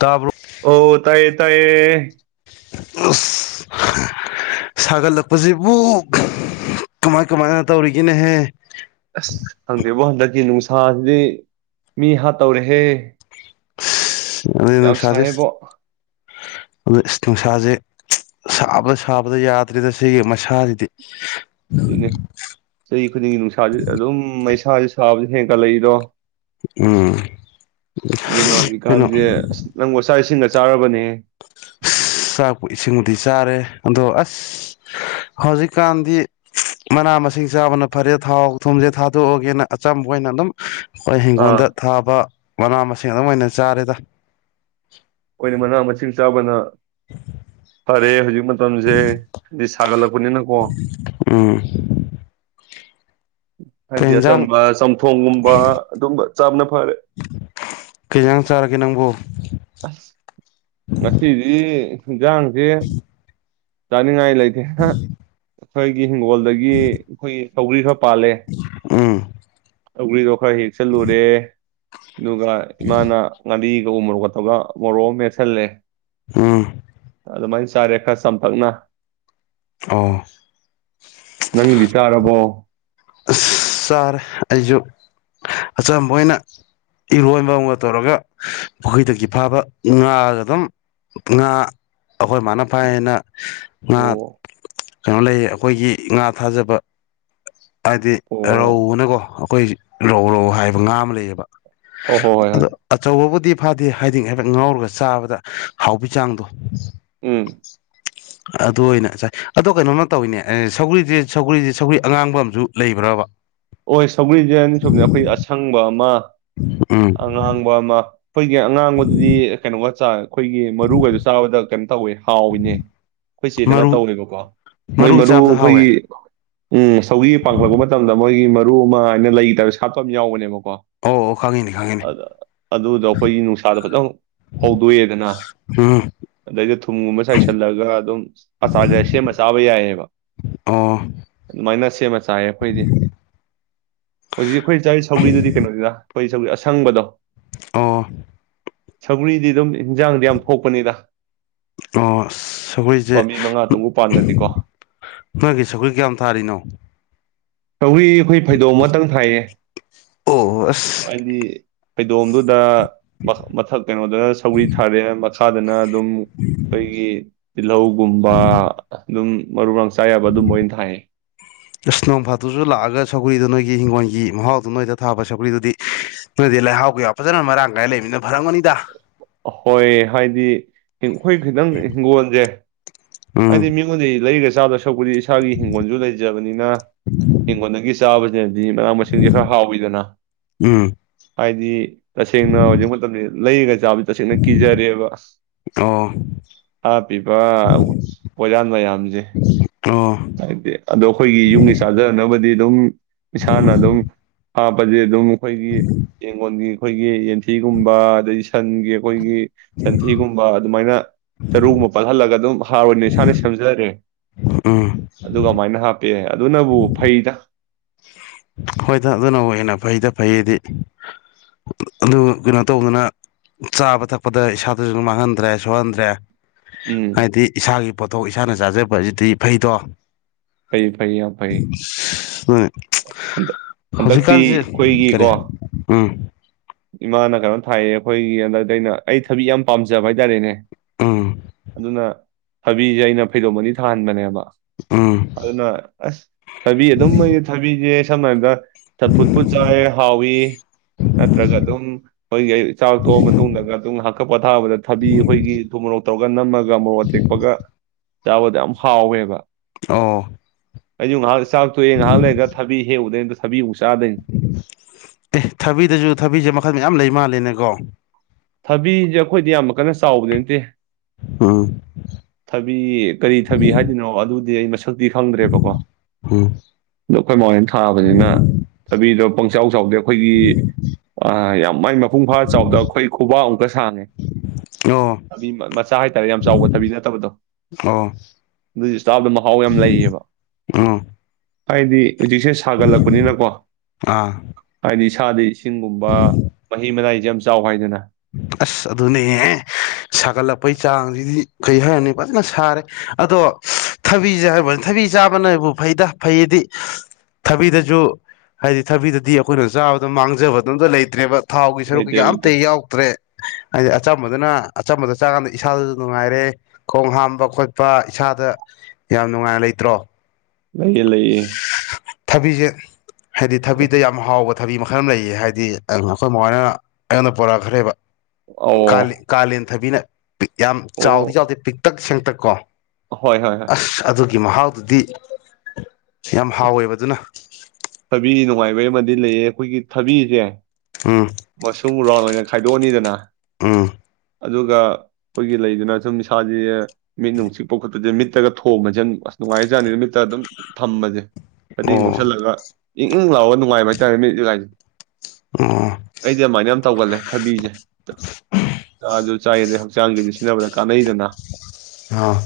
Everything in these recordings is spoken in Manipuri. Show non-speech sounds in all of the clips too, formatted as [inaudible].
ꯇꯥꯕꯔꯣ? ꯑꯣ ꯇꯌꯦ ꯇꯥꯏꯌꯦ꯫ ꯁꯥꯒꯠꯂꯛꯄꯖꯤꯕꯨ ꯀꯃꯥꯏ- ꯀꯃꯥꯏꯅ ꯇꯧꯔꯤꯒꯦꯅꯦꯍꯦ? ꯑꯁ ꯍꯪꯗꯦꯕꯣ ꯍꯟꯗꯛꯀꯤ ꯅꯨꯡꯁꯥ ꯁꯥꯁꯤꯗꯤ ꯃꯤ ꯍꯥꯠꯇꯧꯔꯍꯦ! ꯌꯥꯞ ꯁꯅꯦꯦꯕꯣ ꯑꯗꯨ ꯅꯨꯡꯁꯥꯁꯦ ꯁꯥꯕꯗ ꯁꯥꯕꯗ ꯌꯥꯗ꯭ꯔꯔꯤꯗ ꯁꯤꯒꯤ ꯃꯁꯥꯁꯤꯗꯤ ꯑꯗꯨ ꯆꯍꯤ ꯈꯨꯗꯤꯡꯒꯤ ꯅꯨꯡꯁꯥꯥꯁ ꯑꯗꯨꯝ ꯁꯥꯕ ꯍꯦꯡꯒꯥ ꯂꯩꯗꯣ ꯎꯝ ꯀꯩꯅꯣ ꯑꯗꯨꯅꯖꯤꯀꯥꯟꯁꯦ ꯅꯪꯕꯨ ꯉꯁꯥꯏꯁꯤꯡ ꯆꯥꯔꯕꯅꯦ ꯑ ꯆꯥꯛꯄ ꯏꯁꯤꯡꯕꯨꯗꯤ ꯆꯥꯔꯦ ꯑꯗꯣ ꯑꯁ ꯍꯧꯖꯤꯛꯀꯥꯟꯗꯤ ꯃꯅꯥ ꯃꯁꯤꯡ ꯆꯥꯕꯅ ꯐꯔꯦ ꯊꯥꯎ ꯊꯨꯝꯁꯦ ꯊꯥꯗꯣꯛꯑꯒꯦꯅ ꯑꯆꯝꯕ ꯑꯣꯏꯅ ꯑꯗꯨꯝ ꯑꯩꯈꯣꯏ ꯑꯥ ꯍꯤꯡꯒꯣꯜꯗ ꯊꯥꯕ ꯃꯅꯥ ꯃꯁꯤꯡ ꯑꯗꯨꯝ ꯑꯣꯏꯅ ꯆꯥꯔꯦꯗ ꯑꯩꯈꯣꯏꯅ ꯃꯅꯥ ꯃꯁꯤꯡ ꯆꯥꯕꯅ ꯐꯔꯦ ꯍꯧꯖꯤꯛ ꯃꯇꯝꯁꯦ ꯍꯥꯏꯗꯤ ꯁꯥꯒꯠꯂꯛꯄꯅꯤꯅꯀꯣ ꯎꯝ ꯀꯩ ꯍꯥꯏꯗꯤ ꯌꯦꯟꯖꯥꯡ ꯑꯆꯝꯕ ꯆꯝꯊꯣꯡꯒꯨꯝꯕ ꯑꯗꯨꯝꯕ ꯆꯥꯞꯅ ꯐꯔꯦ ꯀꯩ ꯌꯦꯟꯖꯥꯡ ꯆꯥꯔꯒꯦ ꯅꯪꯕꯨ ꯑꯁ ꯅꯈꯩꯗꯤ ꯗꯥ ꯍꯪꯁꯦ ꯆꯥꯅꯤꯡꯉꯥꯏ ꯂꯩꯇꯦ ꯑꯩꯈꯣꯏ ꯍꯤꯡꯒꯣꯜꯗꯒꯤ ꯑꯩꯈꯣꯏꯒꯤ ꯆꯧꯔꯤ ꯍꯞ ꯄꯥꯂꯦ ꯎꯝ ꯁꯣꯏꯒꯔ꯭ꯤꯗꯣ ꯈꯔ ꯍꯦꯛ ꯆꯠꯂꯨꯔꯦ ꯑꯗꯨꯒ ꯏꯃꯥꯅ ꯉꯥꯔꯤ ꯑ ꯎ ꯃꯣꯔꯣꯛ ꯀꯠꯇꯒ ꯃꯣꯔꯣꯛ ꯃꯦꯠꯁꯤꯜꯂꯦ ꯎꯝ ꯑꯗꯨꯃꯥꯏꯅ ꯆꯥꯔꯦ ꯆꯝꯄꯛꯅ ꯑꯣ ꯅꯪ ꯆꯥꯔꯔꯕꯣ ꯑꯁ ꯆꯥꯔꯦ ꯑꯩꯁꯨ ꯑꯆꯝꯕ ꯑꯣꯏꯅ ꯏꯔꯣꯟꯕ ꯑꯃꯒ ꯇꯧꯔꯒ ꯃꯈꯈꯣꯏꯗꯒꯤ ꯐꯥꯕ ꯉꯥꯒ ꯑꯗꯨꯝ ꯉꯥ ꯑꯩꯈꯣꯏ ꯃꯥꯅ ꯐꯥꯏ ꯍꯥꯏꯅ ꯉꯥ ꯑꯣ ꯀꯩꯅꯣ ꯂꯩ ꯑꯩꯈꯣꯏꯒꯤ ꯉꯥ ꯊꯥꯖꯕ ꯍꯥꯏꯗꯤ ꯑꯣ ꯔꯧꯅꯀꯣ ꯑꯩꯈꯣꯏ ꯔꯧ ꯔꯧ ꯍꯥꯏꯕ ꯉꯥ ꯑꯃ ꯂꯩꯌꯦꯕ ꯍꯣꯏ ꯍꯣꯏ ꯍꯣꯏ ꯍꯣꯏ ꯑꯗꯣ ꯑꯆꯥ ꯋꯥꯕꯨꯗꯤ ꯐꯗꯦ ꯍꯥꯏꯗꯤꯡ ꯍꯥꯏꯐꯦ ꯉꯥꯎꯔꯒ ꯆꯥꯕꯗ ꯍꯥꯎꯕꯤ ꯆꯥꯡꯗꯣ ꯎꯝ ꯑꯗꯨ ꯑꯣꯏꯅ ꯉꯁꯥꯏ ꯑꯗꯣ ꯀꯩꯅꯣꯅ ꯇꯧꯋꯤꯅꯦ ꯑꯦ ꯁꯧꯒ꯭ꯔꯤꯁꯦ ꯁꯒꯔꯤꯁꯦ ꯁꯧꯒ꯭ꯔꯤ ꯑꯉꯥꯡꯕ ꯑꯃ ꯨ ꯂꯩꯕ꯭ꯔꯕ ꯍ ꯁꯧꯔꯤꯖꯟ ꯁꯣꯝꯅ ꯑꯩꯈꯣꯏ ꯑꯁꯪꯕ ꯑꯃ ꯎꯝ ꯑꯉꯥꯡꯕ ꯑꯃ꯫ ꯎ꯫ ꯑꯩꯈꯣꯏꯒꯤ ꯑꯉꯥꯡꯕꯗꯨꯗꯤ ꯀꯩꯅꯣꯒ ꯆꯥ꯫ ꯑꯩꯈꯣꯏꯒꯤ ꯃꯔꯨꯈꯩꯗꯣ ꯆꯥꯕꯗ ꯀꯩꯝ꯫ ꯇꯧꯋꯦ ꯍꯥꯎꯋꯤꯅꯦ ꯑꯩꯈꯣꯏ ꯆꯦꯗꯒꯥ ꯃꯔꯨ ꯇꯧꯋꯦꯕꯀꯣ꯫ ꯃꯣꯏ ꯃꯔꯨ ꯆꯥꯕꯗ ꯍꯥꯎꯋꯦ ꯑꯩꯈꯣꯏꯒꯤ꯫ ꯎꯝ ꯁꯧꯒꯤ ꯄꯥꯡꯈꯠꯂꯛꯄ ꯃꯇꯝꯗ꯫ ꯃꯣꯏꯒꯤ ꯃꯔꯨ ꯑꯃ ꯍꯥꯏꯅ ꯂꯩ ꯒꯤ ꯇꯥꯏꯄꯇꯥ ꯁꯥꯠꯄ ꯑꯃ ꯌꯥꯎꯕꯅꯦꯕꯀꯣ꯫ ꯑꯣ ꯑꯣ ꯈꯪꯉꯤꯅꯦ ꯈꯪꯉꯤꯅꯦ ꯑꯗꯨꯗꯣ ꯑꯩꯈꯣꯏꯒꯤ ꯅꯨꯡꯁꯥꯗ ꯐꯖꯅ ꯍꯧꯗꯣꯛꯑꯗꯅ ꯎꯝ ꯑꯗꯩꯗ ꯊꯨꯝꯒꯨꯝꯕ ꯆꯥꯏꯁꯤꯜꯂꯒ ꯑꯗꯨꯝ ꯑꯆꯥꯔꯁꯦ ꯁꯦꯝꯃ ꯆꯥꯕ ꯌꯥꯏꯑꯕ ꯑꯣ ꯑꯗꯨꯃꯥꯏꯅ꯫ ꯁꯦꯝꯃ ꯆꯥ꯫ ꯆꯥꯏ ꯑꯩꯈꯣꯏꯗꯤ꯫ ꯍꯧꯖꯤꯛ ꯑꯩꯈꯣꯏ ꯆꯥꯔꯤ ꯁꯧꯒꯔꯤꯗꯨꯗꯤ ꯀꯩꯅꯣꯅꯤꯗ꯫ ꯍꯣꯏ ꯁꯧꯒꯔ꯭ꯤ ꯑꯁꯪꯕꯗꯣ꯫ ꯑꯣ꯫ ꯁꯧꯒꯔ꯭ꯤꯗꯤ ꯑꯗꯨꯝ ꯍꯦꯟꯖꯥꯡꯗꯤ ꯌꯥꯝ ꯊꯣꯛꯄꯅꯤꯗ꯫ ꯑꯣ ꯁꯧꯒꯔ꯭ꯤꯁꯦ ꯄꯥꯝꯕꯤ ꯃꯉꯥ ꯇꯔꯨꯛ ꯄꯥꯟꯒꯗꯤꯀꯣ ꯅꯣꯏꯒꯤ ꯁꯧꯒꯔ꯭ꯤ ꯀꯌꯥꯝ ꯊꯥꯔꯤꯅꯣ꯫ ꯁꯧꯒ꯭ꯔꯤ ꯑꯩꯈꯣꯏ ꯐꯩꯗꯣꯝ ꯑꯃꯇꯪ ꯊꯥꯏꯌꯦ꯫ ꯑꯣ꯫ ꯑꯁ ꯍꯥꯏꯗꯤ ꯐꯩꯗꯣꯝꯗꯨꯗ ꯃꯊꯛ ꯀꯩꯅꯣꯗꯅ ꯁꯧꯔꯤ ꯊꯥꯔꯦ ꯃꯈꯥꯗꯅ ꯑꯗꯨꯝ ꯑꯩꯈꯣꯏꯒꯤ ꯇꯤꯜꯂꯧꯒꯨꯝꯕ ꯑꯗꯨꯝ꯫ ꯃꯔꯨ ꯃꯔꯥꯡ ꯫ ꯏꯁ ꯅꯣꯡ ꯐꯗꯣꯛꯁꯨ ꯂꯥꯛꯑꯒ ꯁꯧꯒꯔ꯭ꯤꯗꯣ ꯅꯣꯏꯒꯤ꯫ ꯍꯤꯡꯒꯣꯜꯒꯤ ꯃꯍꯥꯎꯗꯨꯣ ꯅꯣꯏꯗ ꯊꯥꯕ ꯁꯄ꯭ꯔꯤꯗꯨꯗꯤ ꯅꯣꯏꯗꯤ ꯂꯩꯍꯥꯎ ꯀꯌꯥ ꯐꯖꯅ ꯃꯔꯥꯡ ꯀꯥꯏꯅ ꯂꯩꯕꯃꯤꯅ ꯐꯔꯝꯒꯅꯤꯗ꯫ ꯍꯣꯏ ꯍꯥꯏꯗꯤ ꯑꯩꯈꯣꯏ ꯈꯤꯇꯪ ꯍꯤꯡꯒꯣꯣꯟꯁꯦ ꯎꯝ ꯍꯥꯏꯗꯤ ꯃꯤꯉꯣꯟꯗ ꯂꯩꯔꯁꯤ꯫ ꯆꯗꯥ꯫ ꯁꯛꯄꯨꯗꯤ ꯏꯁꯥꯒꯤ ꯍꯤꯡꯒꯣꯜꯁꯨ ꯂꯩꯖꯕꯅꯤꯅ ꯍꯤꯡꯈꯣꯜꯗꯒꯤ ꯆꯥꯕꯁꯤ꯫ ꯑꯗꯨꯗꯤ ꯃꯅꯥ ꯃꯁꯤꯡꯁꯦ ꯈꯔ ꯍꯥꯎꯋꯤꯗꯅ ꯎꯝ ꯍꯥꯏꯗꯤ꯫ ꯏ꯫ ꯇꯁꯦꯡꯅ ꯍꯧꯖꯤꯛ ꯃꯇꯝꯗ ꯂꯩꯒ ꯆꯥꯕ꯫ ꯅ ꯀꯤꯖꯔꯦꯕ ꯑꯣ ꯍꯥ ꯄꯤꯕ ꯄꯣꯏꯌꯥꯟ ꯃꯌꯥꯝꯁꯦ ꯑꯣ ꯍꯥꯏꯗꯤ ꯑꯗꯣ ꯑꯩꯈꯣꯏꯒꯤ ꯌꯨꯝꯒꯤ ꯆꯥꯖꯅꯕ꯫ ꯗꯤ ꯑꯗꯨꯝ [inaudible] ꯏꯁꯥꯅ ꯑꯗꯨꯝ꯫ ꯍꯥꯥꯄꯗꯤ ꯑꯗꯨꯝ꯫ ꯑꯩꯈꯣꯏꯒꯤ ꯌꯦꯡꯒꯣꯟꯒꯤ ꯑꯩꯈꯣꯏꯒꯤ ꯌꯦꯟꯊꯤꯒꯨꯝꯕ ꯑꯗꯩ ꯁꯟꯒꯤ ꯑꯈꯣꯏꯒꯤ ꯁꯟꯊꯤꯒꯨꯝꯕ ꯑꯗꯨꯃꯥꯏꯅ ꯆꯥꯔꯨ ꯑꯃ ꯄꯠꯍꯜꯂꯒ ꯑꯗꯨꯝ ꯍꯥ ꯑꫭꯏꯅ ꯏꯁꯥꯅ ꯁꯦꯝꯖꯥꯔꯦ ꯎꯝ ꯑꯗꯨꯒ ꯑꯃꯥꯏꯅ ꯍꯥꯞ ꯍꯥꯞꯄꯩ ꯑꯗꯨꯅꯕꯨ ꯐꯩꯗ ꯍꯣꯏꯗ ꯑꯗꯨꯅꯕꯨ ꯍꯦꯟꯅ ꯐꯩꯗ ꯐꯩꯌꯦꯗꯤ ꯑꯗꯨ ꯀꯩꯅꯣ ꯇꯧꯗꯅ ꯆꯥꯕ ꯊꯛꯄꯗ ꯏꯁꯥꯗꯁꯨ ꯃꯥꯡꯍꯟꯗ꯭ꯔꯦ ꯁꯣꯛꯍꯟꯗ꯭ꯔꯦ ꯎꯝ ꯍꯥꯏꯗꯤ ꯏꯁꯥꯒꯤ ꯄꯣꯊꯣꯛ ꯏꯁꯥꯅ ꯆꯥꯖꯕ ꯑꯖꯤꯗꯤ ꯐꯩꯗꯣ [inaudible] ꯐꯩ ꯐꯩ ꯌꯥꯝ [unintelligible] ꯍꯟꯗ ꯍꯟꯗꯛꯇꯤ ꯍꯧꯖꯤꯛꯀꯥꯟꯁꯦ ꯑꯈꯣꯏꯒꯤꯀꯣ ꯀꯔꯤ ꯎꯝ ꯏꯃꯥꯅ ꯀꯩꯅꯣ ꯊꯥꯏꯌꯦ ꯑꯩꯈꯣꯏꯒꯤ ꯍꯟꯗꯛꯇꯤ ꯑꯩꯅ ꯑꯩ ꯊꯕꯤ ꯌꯥꯝ ꯄꯥꯝꯖꯕ ꯍꯥꯏꯇꯥꯔꯦꯅꯦ ꯎꯝ ꯑꯗꯨꯅ ꯊꯕꯤꯖꯦ ꯑꯩꯅ ꯐꯩꯗꯣꯝ ꯑꯥꯅꯤ ꯊꯥꯍꯟꯕꯅꯦꯕ ꯎꯝ ꯑꯗꯨꯅ ꯑꯁ ꯊꯕꯤ ꯑꯗꯨꯝ ꯊꯕꯤꯖꯦ ꯁꯝꯅ ꯍꯥꯏꯕꯗ ꯆꯝ ꯐꯨꯠꯄꯨ ꯆꯥꯏ ꯍꯧꯋꯤ ꯅꯠꯇ꯭ꯔꯒ ꯑꯗꯨꯝ ꯑꯩꯈꯣꯏꯒꯤ ꯆꯥꯛꯊꯣꯛꯑ ꯃꯇꯨꯡꯗꯒ ꯑꯗꯨꯝ ꯉꯌꯥꯛ [unintelligible] ꯊꯥꯕꯗ ꯊꯕꯤ ꯑꯩꯈꯣꯏꯒꯤ ꯊꯨꯝꯃꯣꯔꯣꯛ ꯇꯧꯒꯅ ꯑꯃ ꯒꯥ ꯃꫭꯔꫭꯛ ꯑꯇꯦꯄꯒ ꯆꯥꯕꯗ ꯌꯥꯝ ꯍꯥꯎꯋꯦꯕ ꯑꯣ ꯑꯩꯖꯨ ꯉ ꯆꯥꯛꯇꯣꯛꯑꯦ ꯉꯥꯏꯍꯥꯛ ꯂꯩꯔꯒ ꯊꯕꯤ ꯍꯦꯛꯎꯕꯗꯩ ꯊꯥꯕꯤ ꯑꯃꯨꯛ ꯆꯥꯗꯣꯏꯅꯤ [unintelligible] ꯑꯦ ꯊꯕꯤꯗꯖꯨ ꯊꯕꯤꯖꯦ ꯃꯈ ꯃꯈꯜ ꯃꯌꯥꯝ ꯂꯩ ꯃꯥꯜꯂꯦꯅꯦꯀꯣ ꯊꯕꯤꯖꯦ ꯑꯩꯈꯣꯏꯗꯤ ꯌꯥꯝ ꯀꯟꯅ ꯆꯥꯎꯕꯗꯤ ꯅꯠꯇꯦ ꯎꯝ ꯊꯕꯤ ꯀꯔꯤ ꯊꯕꯤ ꯍꯥꯏꯗꯣꯏꯅꯣ ꯑꯗꯨꯗꯤ ꯑꯩ ꯁꯛꯇꯤ ꯈꯪꯗ꯭ꯔꯦꯕꯀꯣ ꯎꯝ ꯑꯗꯣ ꯑꯩꯈꯣꯏ ꯃꯥ ꯍꯣꯏ ꯅ ꯊꯥꯕꯅꯤꯅ ꯊꯕꯤꯗꯣ ꯄꯪꯆꯥꯎ ꯆꯥꯎꯗꯦ ꯑꯩꯈꯣꯏꯒꯤ ꯌꯥꯝ ꯃꯥꯏ ꯃꯄꯨꯡ ꯐꯥ ꯆꯥꯎꯗ ꯑꯩꯈꯣꯏ ꯈꯨꯕꯥꯛ ꯑꯃꯨꯛꯀ ꯁꯥꯡꯉꯦ, ꯑꯣ ꯊꯕꯤ ꯃꯆꯥ ꯍꯥꯏꯇꯥꯔꯦ ꯌꯥꯝ ꯆꯥꯎꯕ ꯊꯕꯤ ꯅꯠꯇꯕꯗꯣ ꯑꯣ ꯑꯗꯨꯒꯤ ꯆꯥꯕꯥꯗ ꯃꯍꯥꯎ ꯌꯥꯝ ꯂꯩꯌꯦꯕ꯫ ꯎꯝ ꯍꯥꯏꯗꯤ ꯍꯧꯖꯤꯛꯁꯦ ꯁꯥꯒꯠꯂꯛꯄꯅꯤꯅꯀꯣ ꯑꯥ ꯍꯥꯏꯗꯤ ꯁꯥꯗꯤ ꯁꯤꯡꯒꯨꯝꯕ ꯃꯍꯤ ꯃꯅꯥꯏ ꯌꯥꯝ ꯆꯥꯎ ꯍꯥꯏꯗꯨꯅ꯫ ꯑꯁ ꯑꯗꯨꯅꯦ꯫ ꯁꯥꯒꯠꯂꯛꯄꯩ ꯆꯥꯡꯁꯤꯗꯤ ꯀꯩ ꯍꯥꯏꯔꯅꯤ ꯐꯖꯅ ꯁꯥꯔꯦ ꯑꯗꯣ ꯊꯕꯤꯁꯦ ꯍꯥꯏꯕꯅꯤ ꯊꯕꯤ ꯆꯥꯕꯅꯕꯨ ꯐꯩꯗ ꯐꯩꯗꯤ ꯊꯕꯤꯗꯖꯤ ꯍꯥꯏꯗꯤ ꯊꯕꯤꯗꯗꯤ ꯑꯩꯈꯣꯏꯅ ꯆꯥꯕꯗ ꯃꯥꯡꯖꯕꯗ ꯑꯝꯇ ꯂꯩꯇ꯭ꯔꯦꯕ꯫ ꯊꯥꯎꯒꯤ ꯁꯔꯨꯛ ꯂꯩꯇꯦ ꯀꯩꯀ ꯑꯝꯇꯥ ꯂꯩꯇꯦ ꯌꯥꯎ ꯍꯥꯏꯗꯤ ꯑꯆꯝꯕꯗꯨꯅ ꯑꯆꯝꯕꯗ ꯆꯥꯀꯥꯟꯗ ꯏꯁꯥꯗꯁꯨ ꯅꯨꯡꯉꯥꯏꯔꯦ ꯈꯣꯡ ꯍꯥꯝꯕ ꯈꯣꯠꯄ ꯏꯁꯥꯗ ꯌꯥꯝ ꯅꯨꯡꯉꯥꯏꯅ ꯂꯩꯇ꯭ꯔꯣ? [inaudible] ꯊꯕꯤꯖꯦ ꯍꯥꯏꯗꯤ ꯑꯦ ꯊꯕꯤꯗ ꯌꯥꯝ ꯍꯥꯎꯕ ꯊꯥꯕꯤ ꯃꯈꯜ ꯑꯃ ꯂꯩꯌꯦ ꯍꯥꯏꯗꯤ ꯑꯩꯈꯣꯏ ꯃꯥ ꯍꯤ ꯑꯩꯉꯣꯟꯗ ꯄꯣꯔꯛ ꯈꯔꯦꯕ ꯑꯣ ꯀꯥꯂꯦꯟ - ꯀꯥꯂꯦꯟ ꯊꯕꯤꯅ ꯌꯥꯝ ꯑꯣ ꯆꯥꯎꯗꯤ ꯆꯥꯎꯗꯦ ꯄꯤꯛꯇꯛ ꯁꯦꯡ ꯄꯨꯠꯇꯀꯣ꯫ ꯍꯣꯏ ꯍꯣꯏ ꯍꯣꯏ ꯑꯦ, ꯑꯁ ꯑꯗꯨ ꯒꯤ ꯃꯍꯥꯎꯗꯨꯗꯤ ꯌꯥꯝ ꯍꯥꯎꯋꯦꯕ ꯑꯗꯨꯅ꯫ ꯊꯕꯤ ꯅꯨꯡꯉꯥꯏꯕꯩ ꯑꯃꯗꯤ ꯂꯩꯌꯦ ꯑꯩꯈꯣꯏꯒꯤ ꯊꯕꯤꯁꯦ ꯑꯝ꯫ ꯃꯁꯨꯡ ꯔꯥꯎꯟ ꯑꯣꯏꯅ ꯈꯥꯏꯗꯣꯛꯑꯅꯤꯗꯅ ꯑꯥ꯫ ꯑꯗꯨꯒ ꯑꯩꯈꯣꯏꯒꯤ ꯂꯩꯗꯨꯅ ꯁꯨꯝ ꯏꯁꯥꯁꯦ ꯃꯤꯠ ꯅꯨꯡꯁꯤꯛꯄ ꯈꯣꯠꯄꯁꯦ ꯃꯤꯠꯇꯒ ꯊꯣꯡꯝꯕꯖꯦ ꯑꯁ ꯅꯨꯡꯉꯥꯏ ꯖꯥꯠꯅꯤꯗ ꯃꯤꯠꯇ ꯑꯗꯨꯝ ꯊꯝꯕꯖꯦ ꯫ ꯐꯗꯤꯅ ꯑꯣ ꯀꯨꯞꯁꯜꯂꯒ꯫ ꯏꯪ - ꯏꯪ ꯂꯥꯛꯑꯣ ꯅꯨꯡꯉꯥꯏꯕ ꯍꯥꯏꯇꯥꯔꯦ ꯃꯤꯠ ꯀꯥꯁꯤ ꯑꯣ ꯑꯩꯗꯤ ꯑꯗꯨꯃꯥꯏꯅ ꯌꯥꯝ ꯇꯧꯒꯜꯂꯦ ꯊꯕꯤꯖꯦ ꯆꯥꯔꯁꯨ ꯆꯥꯏꯗꯩ ꯍꯛꯆꯥꯡꯒꯤꯗꯤ ꯁꯤꯖꯤꯟꯅꯕꯗ ꯀꯥꯟꯅꯩꯗꯅ꯫ ꯑ꯫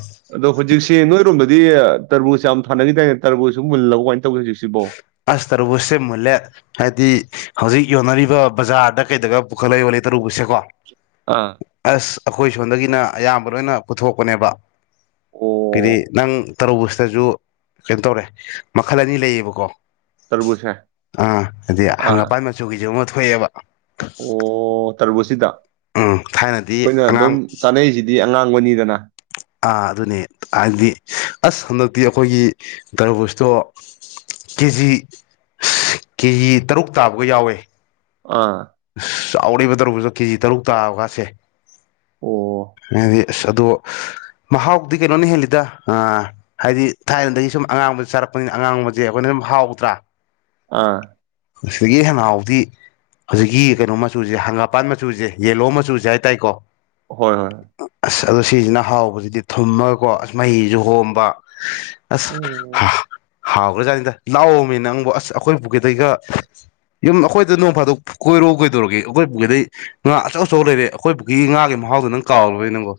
ꯍꯧꯖꯤꯛꯁꯤ ꯅꯣꯏꯔꯣꯝꯗꯗꯤ ꯇꯔꯕꯨꯖ ꯌꯥꯝ ꯊꯥꯅꯒꯤ ꯗꯥꯏꯅꯦ ꯇꯔꯕꯨꯖ ꯃꯨꯜꯂꯕꯤ ꯀꯃꯥꯏ ꯇꯧꯔꯤꯒꯦ ꯍꯧꯖꯤꯛꯁꯤꯕꯣ? ꯑꯁ ꯇꯔꯕꯨꯁ ꯃꯨꯜꯂꯦ ꯍꯥꯏꯗꯤ ꯍꯧꯖꯤꯛ ꯌꯣꯟꯅꯔꯤꯕ ꯕꯖꯥꯔꯗ ꯀꯩꯗꯒ ꯄꯨꯈꯠꯂ ꯌꯣꯜꯂꯦ ꯇꯔꯕꯨꯁꯁꯦꯀꯣ ꯑꯥ ꯑꯁ ꯑꯩꯈꯣꯏ ꯁꯣꯝꯗꯒꯤꯅ ꯑꯌꯥꯝꯕ ꯂꯣꯏꯅ ꯄꯨꯊꯣꯛꯄꯅꯦꯕ ꯀꯗꯤ ꯑꯣ ꯅꯪ ꯇꯔꯕꯨꯁꯇꯁꯨ ꯀꯩꯅꯣ ꯇꯧꯔꯦ ꯃꯈꯜ ꯑꯅꯤ ꯂꯩꯌꯦꯕꯀꯣ ꯇꯔꯕꯨꯖꯁꯦ ꯑ ꯍꯥꯏꯗꯤ ꯑꯥ ꯍꯪꯒꯄꯥꯟ ꯃꯆꯨꯒꯤꯁꯨ ꯑꯃ ꯊꯣꯛ ꯊꯣꯛꯑꯦꯕ ꯑꯣ ꯇꯔꯕꯨꯨꯁꯁꯤꯗ ꯎꯝ ꯊꯥꯏꯅꯗꯤ ꯑꯩꯈꯣꯏꯅ ꯑꯗꯨꯝ ꯑꯉꯥꯡ ꯆꯥꯅꯩꯁꯤꯗꯤ ꯑꯉꯥꯡꯕꯅꯤꯗꯅ ꯑꯥ ꯑꯗꯨꯅꯦ ꯍꯥꯏꯕꯗꯤ ꯑꯁ ꯍꯟꯗꯛꯇꯤ ꯑꯩꯈꯣꯏꯒꯤ ꯇꯔꯕꯨꯁꯇꯣ ꯀꯦꯖꯤ ꯀꯦꯖꯤ ꯇꯔꯨꯛ ꯇꯥꯕꯒ ꯌꯥꯎꯋꯦ ꯑꯥ ꯆꯥꯎꯔꯦꯕ ꯇꯔꯕꯨꯁ ꯀꯦꯖꯤ ꯇꯔꯨꯛ ꯇꯥꯕꯀꯥꯁꯦ ꯑꯣ ꯑꯗꯤ ꯑꯁ ꯑꯗꯣ ꯃꯍꯥꯎꯗꯤ ꯀꯩꯅꯣꯅ ꯍꯦꯜꯂꯤꯗ ꯑ ꯍꯥꯏꯗꯤ ꯊꯥꯏꯅꯗꯩ ꯁꯨꯝ ꯑꯉꯥꯡꯕꯁꯦ ꯆꯥꯔꯛꯄꯅꯤꯅ ꯑꯉꯥꯡꯕꯁꯦ ꯑꯩꯈꯣꯏꯅ ꯑꯗꯨꯝ ꯍꯥꯎꯇꯔꯥ ꯑꯥ ꯑꯁꯤꯗꯒꯤ ꯍꯦꯟꯅ ꯍꯥꯎꯕꯗꯤ ꯍꯧꯖꯤꯛꯀꯤ ꯀꯩꯅꯣ ꯃꯆꯨꯁꯦ ꯍꯪꯒꯥꯄꯥꯟ ꯃꯆꯨꯁꯦ ꯌꯦꯂꯣ ꯃꯆꯨꯁꯦ ꯍꯥꯏ ꯇꯔꯦꯀꯣ ꯍꯣꯏ ꯍꯣꯏ ꯑꯗꯣ ꯁꯤꯁꯤꯅ ꯍꯥꯎꯕꯁꯤꯗꯤ ꯊꯨꯝꯃꯒꯀꯣ ꯑꯁ ꯃꯍꯤꯁꯨ ꯍꯣꯝꯕ ꯑꯁ ꯎꯝ ꯍꯥꯎꯈ꯭ꯔꯥꯖꯥꯠꯅꯤꯗ ꯂꯥꯛꯑꯣꯃꯤ ꯅꯪꯕꯨ ꯑꯁ ꯑꯩꯈꯣꯏ ꯄꯨꯈ꯭ꯔꯤꯗꯩꯒ ꯌꯨꯝ ꯑꯩꯈꯣꯏꯗ ꯅꯣꯡ ꯐꯥꯗꯣꯛ ꯀꯣꯏꯔꯛ ꯀꯣꯏꯗꯧꯔꯒꯦ ꯑꯩꯈꯣꯏ ꯄꯨꯈ꯭ꯔꯤꯗꯩ ꯉꯥ ꯑꯆꯧ ꯑꯆꯧ ꯂꯩꯔꯦ ꯑꯩꯈꯣꯏ ꯄꯨꯈ꯭ꯔꯤꯒꯤ ꯉꯥꯒꯤ ꯃꯍꯥꯎꯗꯣ ꯅꯪ ꯀꯥꯎ [inaudible] ꯅꯪꯕꯣ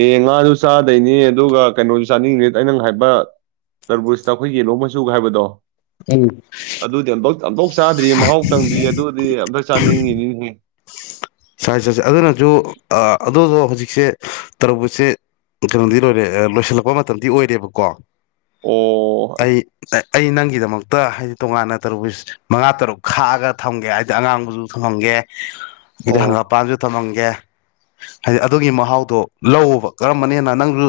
ꯑꯦ ꯉꯥꯁꯨ ꯆꯥꯗꯩꯅꯦ ꯑꯗꯨꯒ ꯀꯩꯅꯣꯁꯨ ꯆꯥꯅꯤꯡꯉꯤꯅꯤ ꯑꯩ ꯅꯪ ꯍꯥꯏꯕ ꯇꯔꯕꯨꯁꯇ ꯑꯩꯈꯣꯏ ꯌꯦꯂꯣ ꯃꯆꯨꯒ ꯍꯥꯏꯕꯗꯣ ꯎꯝ ꯑꯗꯨꯗꯤ ꯑꯝꯕꯧ ꯑꯝꯕꯧ ꯆꯥꯗ꯭ꯔꯤ ꯃꯍꯥꯎ ꯇꯪꯗ꯭ꯔꯤ ꯑꯗꯨꯗꯤ ꯑꯝꯇ ꯆꯥꯅꯤꯡꯉꯤ ꯅꯤꯅꯦꯍꯦ ꯁꯥꯏꯖ ꯆꯠ [inaudible] ꯑꯗꯨꯅꯁꯨ ꯑꯗꯨꯗꯣ ꯍꯧꯖꯤꯛꯁꯦ ꯇꯔꯕꯨꯁꯁꯦ ꯀꯩꯅꯣꯗꯤ ꯂꯣꯏꯔꯦ ꯂꯣꯏꯁꯤꯜꯂꯛꯄ ꯃꯇꯝꯗꯤ ꯑꯣꯏꯔꯦꯕꯀꯣ ꯑꯣ ꯑꯩ ꯑꯩ ꯅꯪꯒꯤꯗꯃꯛꯇ ꯍꯥꯏꯗꯤ ꯇꯣꯉꯥꯟꯅ ꯇꯔꯕꯨꯁ ꯃꯉꯥ ꯇꯔꯨꯛ ꯈꯥꯛꯑꯒ ꯊꯝꯒꯦ ꯍꯥꯏꯗꯤ ꯑꯉꯥꯡꯕꯁꯨ ꯊꯝꯃꯝꯒꯦ ꯀꯗꯤ ꯑꯣ ꯍꯪꯒꯥꯄꯝꯁꯨ ꯊꯝꯒ ꯒꯦ ꯍꯥꯏꯗꯤ ꯑꯗꯨꯒꯤ ꯃꯍꯥꯎꯗꯣ ꯂꯧꯑꯣꯕ ꯀꯔꯝꯕꯅꯤ ꯍꯦꯟꯅ ꯅꯪꯁꯨ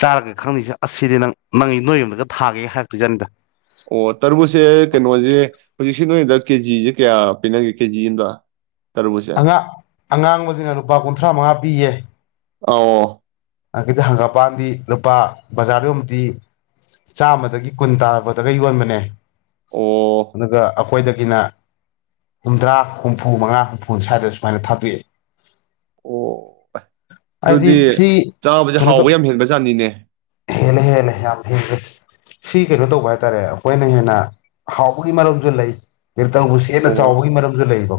ꯆꯥꯔꯒꯦ ꯈꯪꯅꯤꯁꯦ ꯑꯁꯤꯗꯤ ꯅꯪ ꯅꯪ ꯅꯣꯏ ꯌꯨꯝꯗꯒ ꯊꯥꯒꯦ ꯍꯥꯏꯔꯛꯇꯣꯏ ꯖꯥꯠꯅꯤꯗ ꯑꯣ ꯇꯔꯕꯨꯁꯁꯦ ꯀꯩꯅꯣꯁꯦ ꯍꯧꯖꯤꯛꯁꯤ ꯅꯣꯏꯗ ꯀꯦꯖꯤꯁꯦ ꯀꯌꯥ ꯄꯤꯅꯒꯦ ꯀꯦꯖꯤ ꯑꯃꯗ ꯇꯔꯕꯨꯁꯁꯦ ꯑꯉꯥꯡ ꯑꯉꯥꯡꯕꯁꯤꯅ ꯂꯨꯄꯥ ꯀꯨꯟꯊ꯭ꯔꯥ ꯃꯉꯥ ꯄꯤꯌꯦ ꯑ ꯑꯣ ꯑꯗꯒꯤ ꯍꯪꯒꯄꯥꯟꯗꯤ ꯂꯨꯄꯥ ꯕꯖꯥꯔꯗ ꯌꯣꯟꯕꯗꯤ ꯆꯥꯝꯃꯗꯒꯤ ꯀꯨꯟ ꯇꯥꯕꯗꯒ ꯌꯣꯟꯕꯅꯦ ꯑꯣ ꯑꯗꯨꯒ ꯑꯩꯈꯣꯏꯗꯒꯤꯅ ꯍꯨꯝꯗ꯭ꯔꯥ ꯍꯨꯝꯐꯨ ꯃꯉꯥ ꯍꯨꯝꯐꯨ ꯁ꯭ꯋꯥꯏꯗ ꯁꯨꯃꯥꯏꯅ ꯊꯥꯗꯣꯛꯑꯦ ꯑꯣ ꯑꯗꯨꯗꯤ ꯍꯥꯏꯗꯤ ꯁꯤ ꯆꯥꯕꯁꯦ ꯀꯩꯅꯣ ꯍꯥꯎꯕ ꯇꯧ ꯌꯥꯝ ꯍꯦꯟꯕ ꯖꯥꯠꯅꯤꯅꯦ ꯍꯦꯜꯂꯦ ꯍꯦꯜꯂꯦ ꯌꯥꯝ ꯍꯦꯟꯂꯦ ꯁꯤ ꯀꯩꯅꯣ ꯇꯧꯕ ꯍꯥꯏꯇꯥꯔꯦ ꯑꯩꯈꯣꯏꯅ ꯍꯦꯟꯅ ꯍꯥꯎꯕꯒꯤ ꯃꯔꯝꯖꯨ ꯂꯩ [unintelligible] ꯍꯦꯟꯅ ꯑꯣ ꯆꯥꯎꯕꯒꯤ ꯃꯥꯔꯝꯖꯨ ꯂꯩꯌꯦꯕ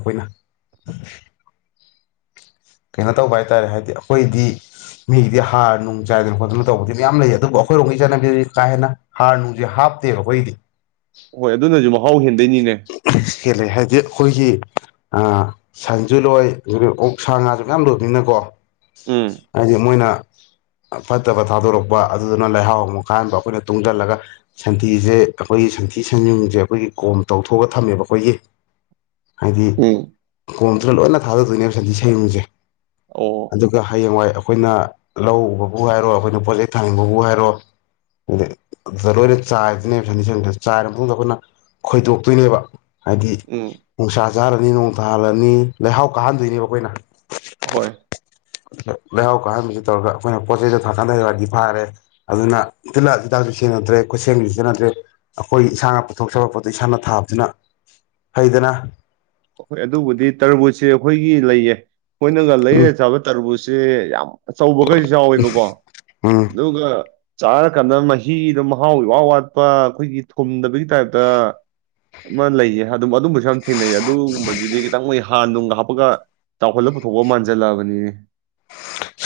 ꯀꯩꯅꯣ ꯇꯧꯕ ꯍꯥꯏꯇꯥꯔꯦ ꯍꯥꯏꯗꯤ ꯑꯈꯣꯏꯗꯤ ꯃꯤꯒꯤꯗꯤ ꯍꯥꯔ ꯅꯨꯡ ꯆꯥꯏꯗꯅ ꯈꯣꯠꯇꯅ ꯇꯧꯕꯗꯤ ꯃꯥꯌꯥꯝ ꯂꯩ ꯑꯗꯨꯕꯨ ꯑꯩꯈꯣꯏꯔꯣꯝꯒꯤ ꯆꯠꯅꯕꯤꯗꯤ ꯀꯥ ꯍꯦꯟꯅ ꯍꯥꯔ ꯅꯨꯡꯖꯩ ꯍꯥꯞꯇꯦꯕ ꯑꯩꯈꯣꯏꯒꯤꯗꯤ ꯍꯣꯏ ꯑꯗꯨꯅꯖꯨ ꯃꯍꯥꯎ ꯍꯦꯟ [unintelligible] ꯍꯦꯜꯂꯦ ꯍꯥꯏꯗꯤ ꯑꯈꯣꯏꯒꯤ ꯁꯟꯖꯨꯂꯣꯏ ꯑꯣꯛ ꯁꯥ ꯉꯥꯁꯨ ꯃꯌꯥꯝ ꯂꯣꯏꯕꯅꯤꯅꯀꯣ ꯎꯝ ꯍꯥꯏꯗꯤ ꯃꯣꯏꯅ ꯐꯠꯇꯕ ꯊꯥꯗꯣꯔꯛꯄ ꯑꯗꯨꯗꯨꯅ ꯂꯩꯍꯥꯎ ꯑꯃꯨꯛ ꯀꯥꯟꯕ ꯑꯩꯈꯣꯏꯅ ꯇꯨꯡꯖꯜꯂꯒ ꯁꯟꯊꯤꯖꯦ ꯑꯩꯈꯣꯏꯒꯤ ꯁꯟꯊꯤ ꯁꯟꯖꯨꯡꯖꯦ ꯑꯩꯈꯣꯏꯒꯤ ꯀꯣꯝ ꯇꯧꯊꯣꯛꯑꯒ ꯊꯝꯃꯦꯕ ꯑꯈꯣꯏꯒꯤ ꯍꯥꯏꯗꯤ ꯎꯝ ꯀꯣꯝꯗꯨꯗ ꯂꯣꯏꯅ ꯊꯥꯂꯗꯣꯏꯅꯦꯕ ꯁꯟꯗꯤ ꯁꯦꯡꯌꯨꯡ ꯖꯦ ꯑꯣ ꯍꯌꯦꯡꯋꯥꯏ ꯑꯩꯈꯣꯏꯅ ꯂꯧ ꯎꯕꯕꯨ ꯍꯥꯏꯔꯣ ꯑꯈꯣꯏꯅ ꯄꯣꯠꯆꯩ ꯊꯥꯅꯤꯡꯕꯕꯨ ꯍꯥꯏꯔꯣ ꯑ ꯑꯗꯨꯗ ꯂꯣꯏꯅ ꯆꯥꯏꯗꯨꯅꯦꯕ ꯁꯟꯊꯤ ꯁꯟꯌꯨꯛꯖꯦ ꯆꯥꯏꯔ ꯃꯇꯨꯡꯗ ꯑꯈꯣꯏꯅ ꯈꯣꯏꯗꯣꯛꯇꯨꯅꯦꯕ ꯍꯥꯏꯗꯤ ꯎꯝ ꯅꯨꯡꯁꯥ ꯖꯔꯅꯤ ꯅꯣꯡꯊꯥꯍꯜꯂꯅꯤ ꯂꯩꯍꯥꯎ ꯀꯥꯍꯟꯗꯣꯏꯅꯦꯕ ꯑꯈꯣꯏꯅ ꯍꯣꯏ ꯂꯩꯍꯥꯎ ꯀꯥꯍꯟꯕꯖꯤ ꯇꯧꯔꯒ ꯑꯈꯣꯏꯅ ꯄꯣꯠ ꯆꯩꯗꫭ ꯊꯥꯛꯀꯥꯟꯗ ꯋꯥꯗꯤ ꯐꯥꯔꯦ ꯑꯗꯨꯅ ꯇꯤꯜꯍꯥꯛ ꯍꯤꯗꯥꯛꯁꯨ ꯁꯤꯖꯤꯟꯅꯗ꯭ꯔꯦ ꯈꯨꯠꯁꯦꯝꯒꯤꯖꯨ ꯁꯤꯖꯤꯟꯅꯗ꯭ꯔꯦ ꯑꯈꯣꯏꯒꯤ ꯏꯁꯥꯅ ꯄꯨꯊꯣꯛꯆꯕ ꯄꯣꯠꯇꯨ ꯏꯁꯥꯅ ꯊꯥꯕꯗꯨꯅ ꯐꯩꯗꯅ ꯍꫭꯏ ꯑꯗꯨꯕꯨꯗꯤ ꯇꯔꯕꯨꯠꯁꯦ ꯑꯈꯣꯏꯒꯤ ꯂꯩꯌꯦ ꯃꯣꯏꯅꯒ ꯂꯩꯔꯦ ꯎꯝ ꯆꯥꯕ ꯇꯥꯔꯕꯨꯁ ꯁꯦ ꯌꯥꯝ ꯑꯆꯧꯕꯒꯩ ꯌꯥꯎꯋꯦꯕꯀꯣ ꯎꯝ ꯑꯗꯨꯒ ꯆꯥꯔꯀꯥꯟꯗ ꯃꯍꯤꯗꯣ ꯃꯍꯥꯎ ꯏꯋꯥꯠ ꯋꯥꯠꯄ ꯑꯩꯈꯣꯏꯒꯤ ꯊꯨꯝꯗꯕꯒꯤ ꯇꯥꯏꯞꯇ ꯑꯃ ꯂꯩꯌꯦ ꯑꯗꯨꯝ ꯑꯗꯨꯝꯕꯁꯨ ꯌꯥꯝ ꯊꯦꯡꯅꯩꯌꯦ ꯑꯗꯨ ꯨ [unintelligible] ꯕꯖꯤꯗꯤ ꯈꯤꯇꯪ ꯃꯣꯏ ꯍꯥ ꯅꯨꯡꯒ ꯍꯥꯞꯄꯒ ꯆꯥꯎꯍꯜꯂꯒ ꯄꯨꯊꯣꯛꯄ ꯃꯥꯟꯖꯜꯂꯛꯑꯕꯅꯤ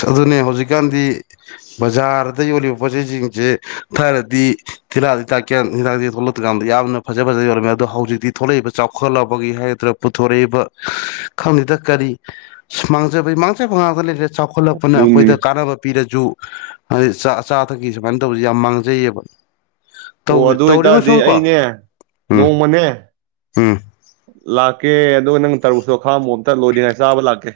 ꯑꯗꯨꯅꯦ ꯍꯧꯖꯤꯛꯀꯥꯟꯗꯤ ꯕꯖꯥꯔꯗ ꯌꯣꯜꯂꯤꯕ ꯄꯣꯠꯆꯩꯖꯤꯡꯖꯦ ꯊꯥꯏꯅꯗꯤ ꯊꯤꯜꯍꯥꯠ ꯍꯤꯗꯥꯛꯁꯦ ꯊꯣꯛꯂꯛꯇ꯭ꯔꯤꯀꯥꯟꯗ ꯌꯥꯝꯅ ꯐꯖ ꯐꯖꯕ ꯌꯣꯜꯂꯝꯃꯦ ꯑꯗꯣ ꯍꯧꯖꯤꯛꯇꯤ ꯊꯣꯛꯂꯛꯏꯕ ꯆꯥꯎꯈꯠꯂꯛꯕꯒꯤ ꯍꯥꯏꯒꯗ꯭ꯔꯥ ꯄꯨꯊꯣꯔꯛꯏꯕ ꯈꯪꯗꯦꯗ ꯀꯔꯤ ꯃꯥꯡꯖꯕꯒꯤ ꯃꯥꯡꯖꯕ ꯉꯥꯛꯇ ꯂꯩ ꯆꯥꯎꯈꯠꯂꯛꯄꯅ ꯑꯗꯨꯅꯤꯅꯦ ꯑꯩꯈꯣꯏꯗ ꯀꯥꯟꯅꯕ ꯄꯤꯔꯖꯨ ꯍꯥꯏꯗꯤ ꯆꯥ ꯑꯆꯥ ꯑꯊꯛꯀꯤ ꯁꯨꯃꯥꯏꯅ ꯇꯧꯕꯁꯦ ꯌꯥꯝ ꯃꯥꯡꯖꯩꯌꯦꯕ ꯑꯣ ꯇꯧ ꯑꯗꯨ ꯇꯧꯔꯤꯉꯣ ꯑꯣꯏꯇꯥꯔꯗꯤ ꯁꯨꯝ ꯀꯣ ꯑꯩꯅꯦ ꯎꯝ ꯅꯣꯡꯃꯅꯦ ꯎꯝ ꯂꯥꯛꯀꯦ ꯑꯗꯨꯒ ꯅꯪ ꯇꯔꯕꯨꯁꯇꫭ ꯈꯥꯛꯑꯝꯄꫭ ꯑꯝꯇ ꯂꯣꯏꯗ꯭ꯔꯤꯉꯩ ꯆꯥꯕ ꯂꯥꯛꯀꯦ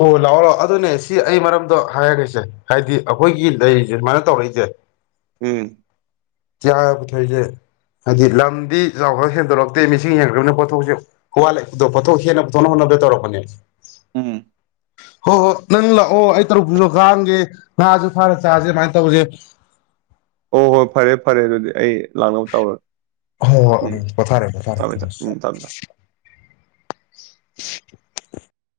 ꯑꯣ ꯂꯥꯛꯑꯣ ꯂꯥꯛꯑꯣ ꯑꯗꯨꯅꯦ ꯁꯤ ꯑꯩ ꯃꯔꯝꯗꯣ ꯍꯥꯏꯔꯒꯁꯦ ꯍꯥꯏꯗꯤ ꯑꯈꯣꯏꯒꯤ ꯂꯩꯔꯤꯁꯦ ꯁꯨꯃꯥꯏꯅ ꯇꯧꯔꯛꯏꯖꯦ ꯎꯝ ꯀꯤꯌꯥ ꯄꯨꯊꯣꯛꯏꯁꯦ ꯍꯥꯏꯗꯤ ꯂꯝꯗꯤ ꯆꯥꯎꯈꯠ ꯍꯦꯟꯗꯣꯔꯂꯛꯇꯦ ꯃꯤꯁꯤꯡ ꯍꯦꯟꯒꯠꯃꯤꯅ ꯄꯣꯊꯣꯛꯁꯦ [unintelligible] ꯄꯣꯊꯣꯛ ꯍꯦꯟꯅ ꯄꯨꯊꯣꯛꯅꯕ ꯍꯣꯠꯅꯕꯗ ꯇꯧꯔꯛꯄꯅꯦ ꯎꯝ ꯍꯣꯏ ꯍꯣꯏ ꯅꯪ ꯂꯥꯛꯑꯣ ꯑꯩ ꯇꯔꯕꯨꯁꯇꯥ ꯈꯥꯡ ꯑꯝꯒꯦ ꯉꯖꯨ ꯐꯥꯔ ꯆꯥꯁꯦ ꯑꯗꯨꯃꯥꯏꯅ ꯇꯧꯁꯦ ꯑꯣ ꯍꯣꯏ ꯐꯔꯦ ꯐꯔꯦ ꯑꯗꯨꯗꯤ ꯑꯩ ꯂꯥꯡꯅꯕ ꯇꯥꯎꯔꯒꯦ ꯍꯣꯏ ꯍꯣꯏ ꯎꯝ ꯄꯣꯊꯥꯔꯦ ꯄꯣꯊꯥꯔꯦ ꯊꯝꯃꯦ ꯊꯝꯃꯦ ꯊꯝꯃꯁꯤ ꯎꯝ ꯊꯝꯃꯦ ꯊꯝꯃꯦ [inaudible]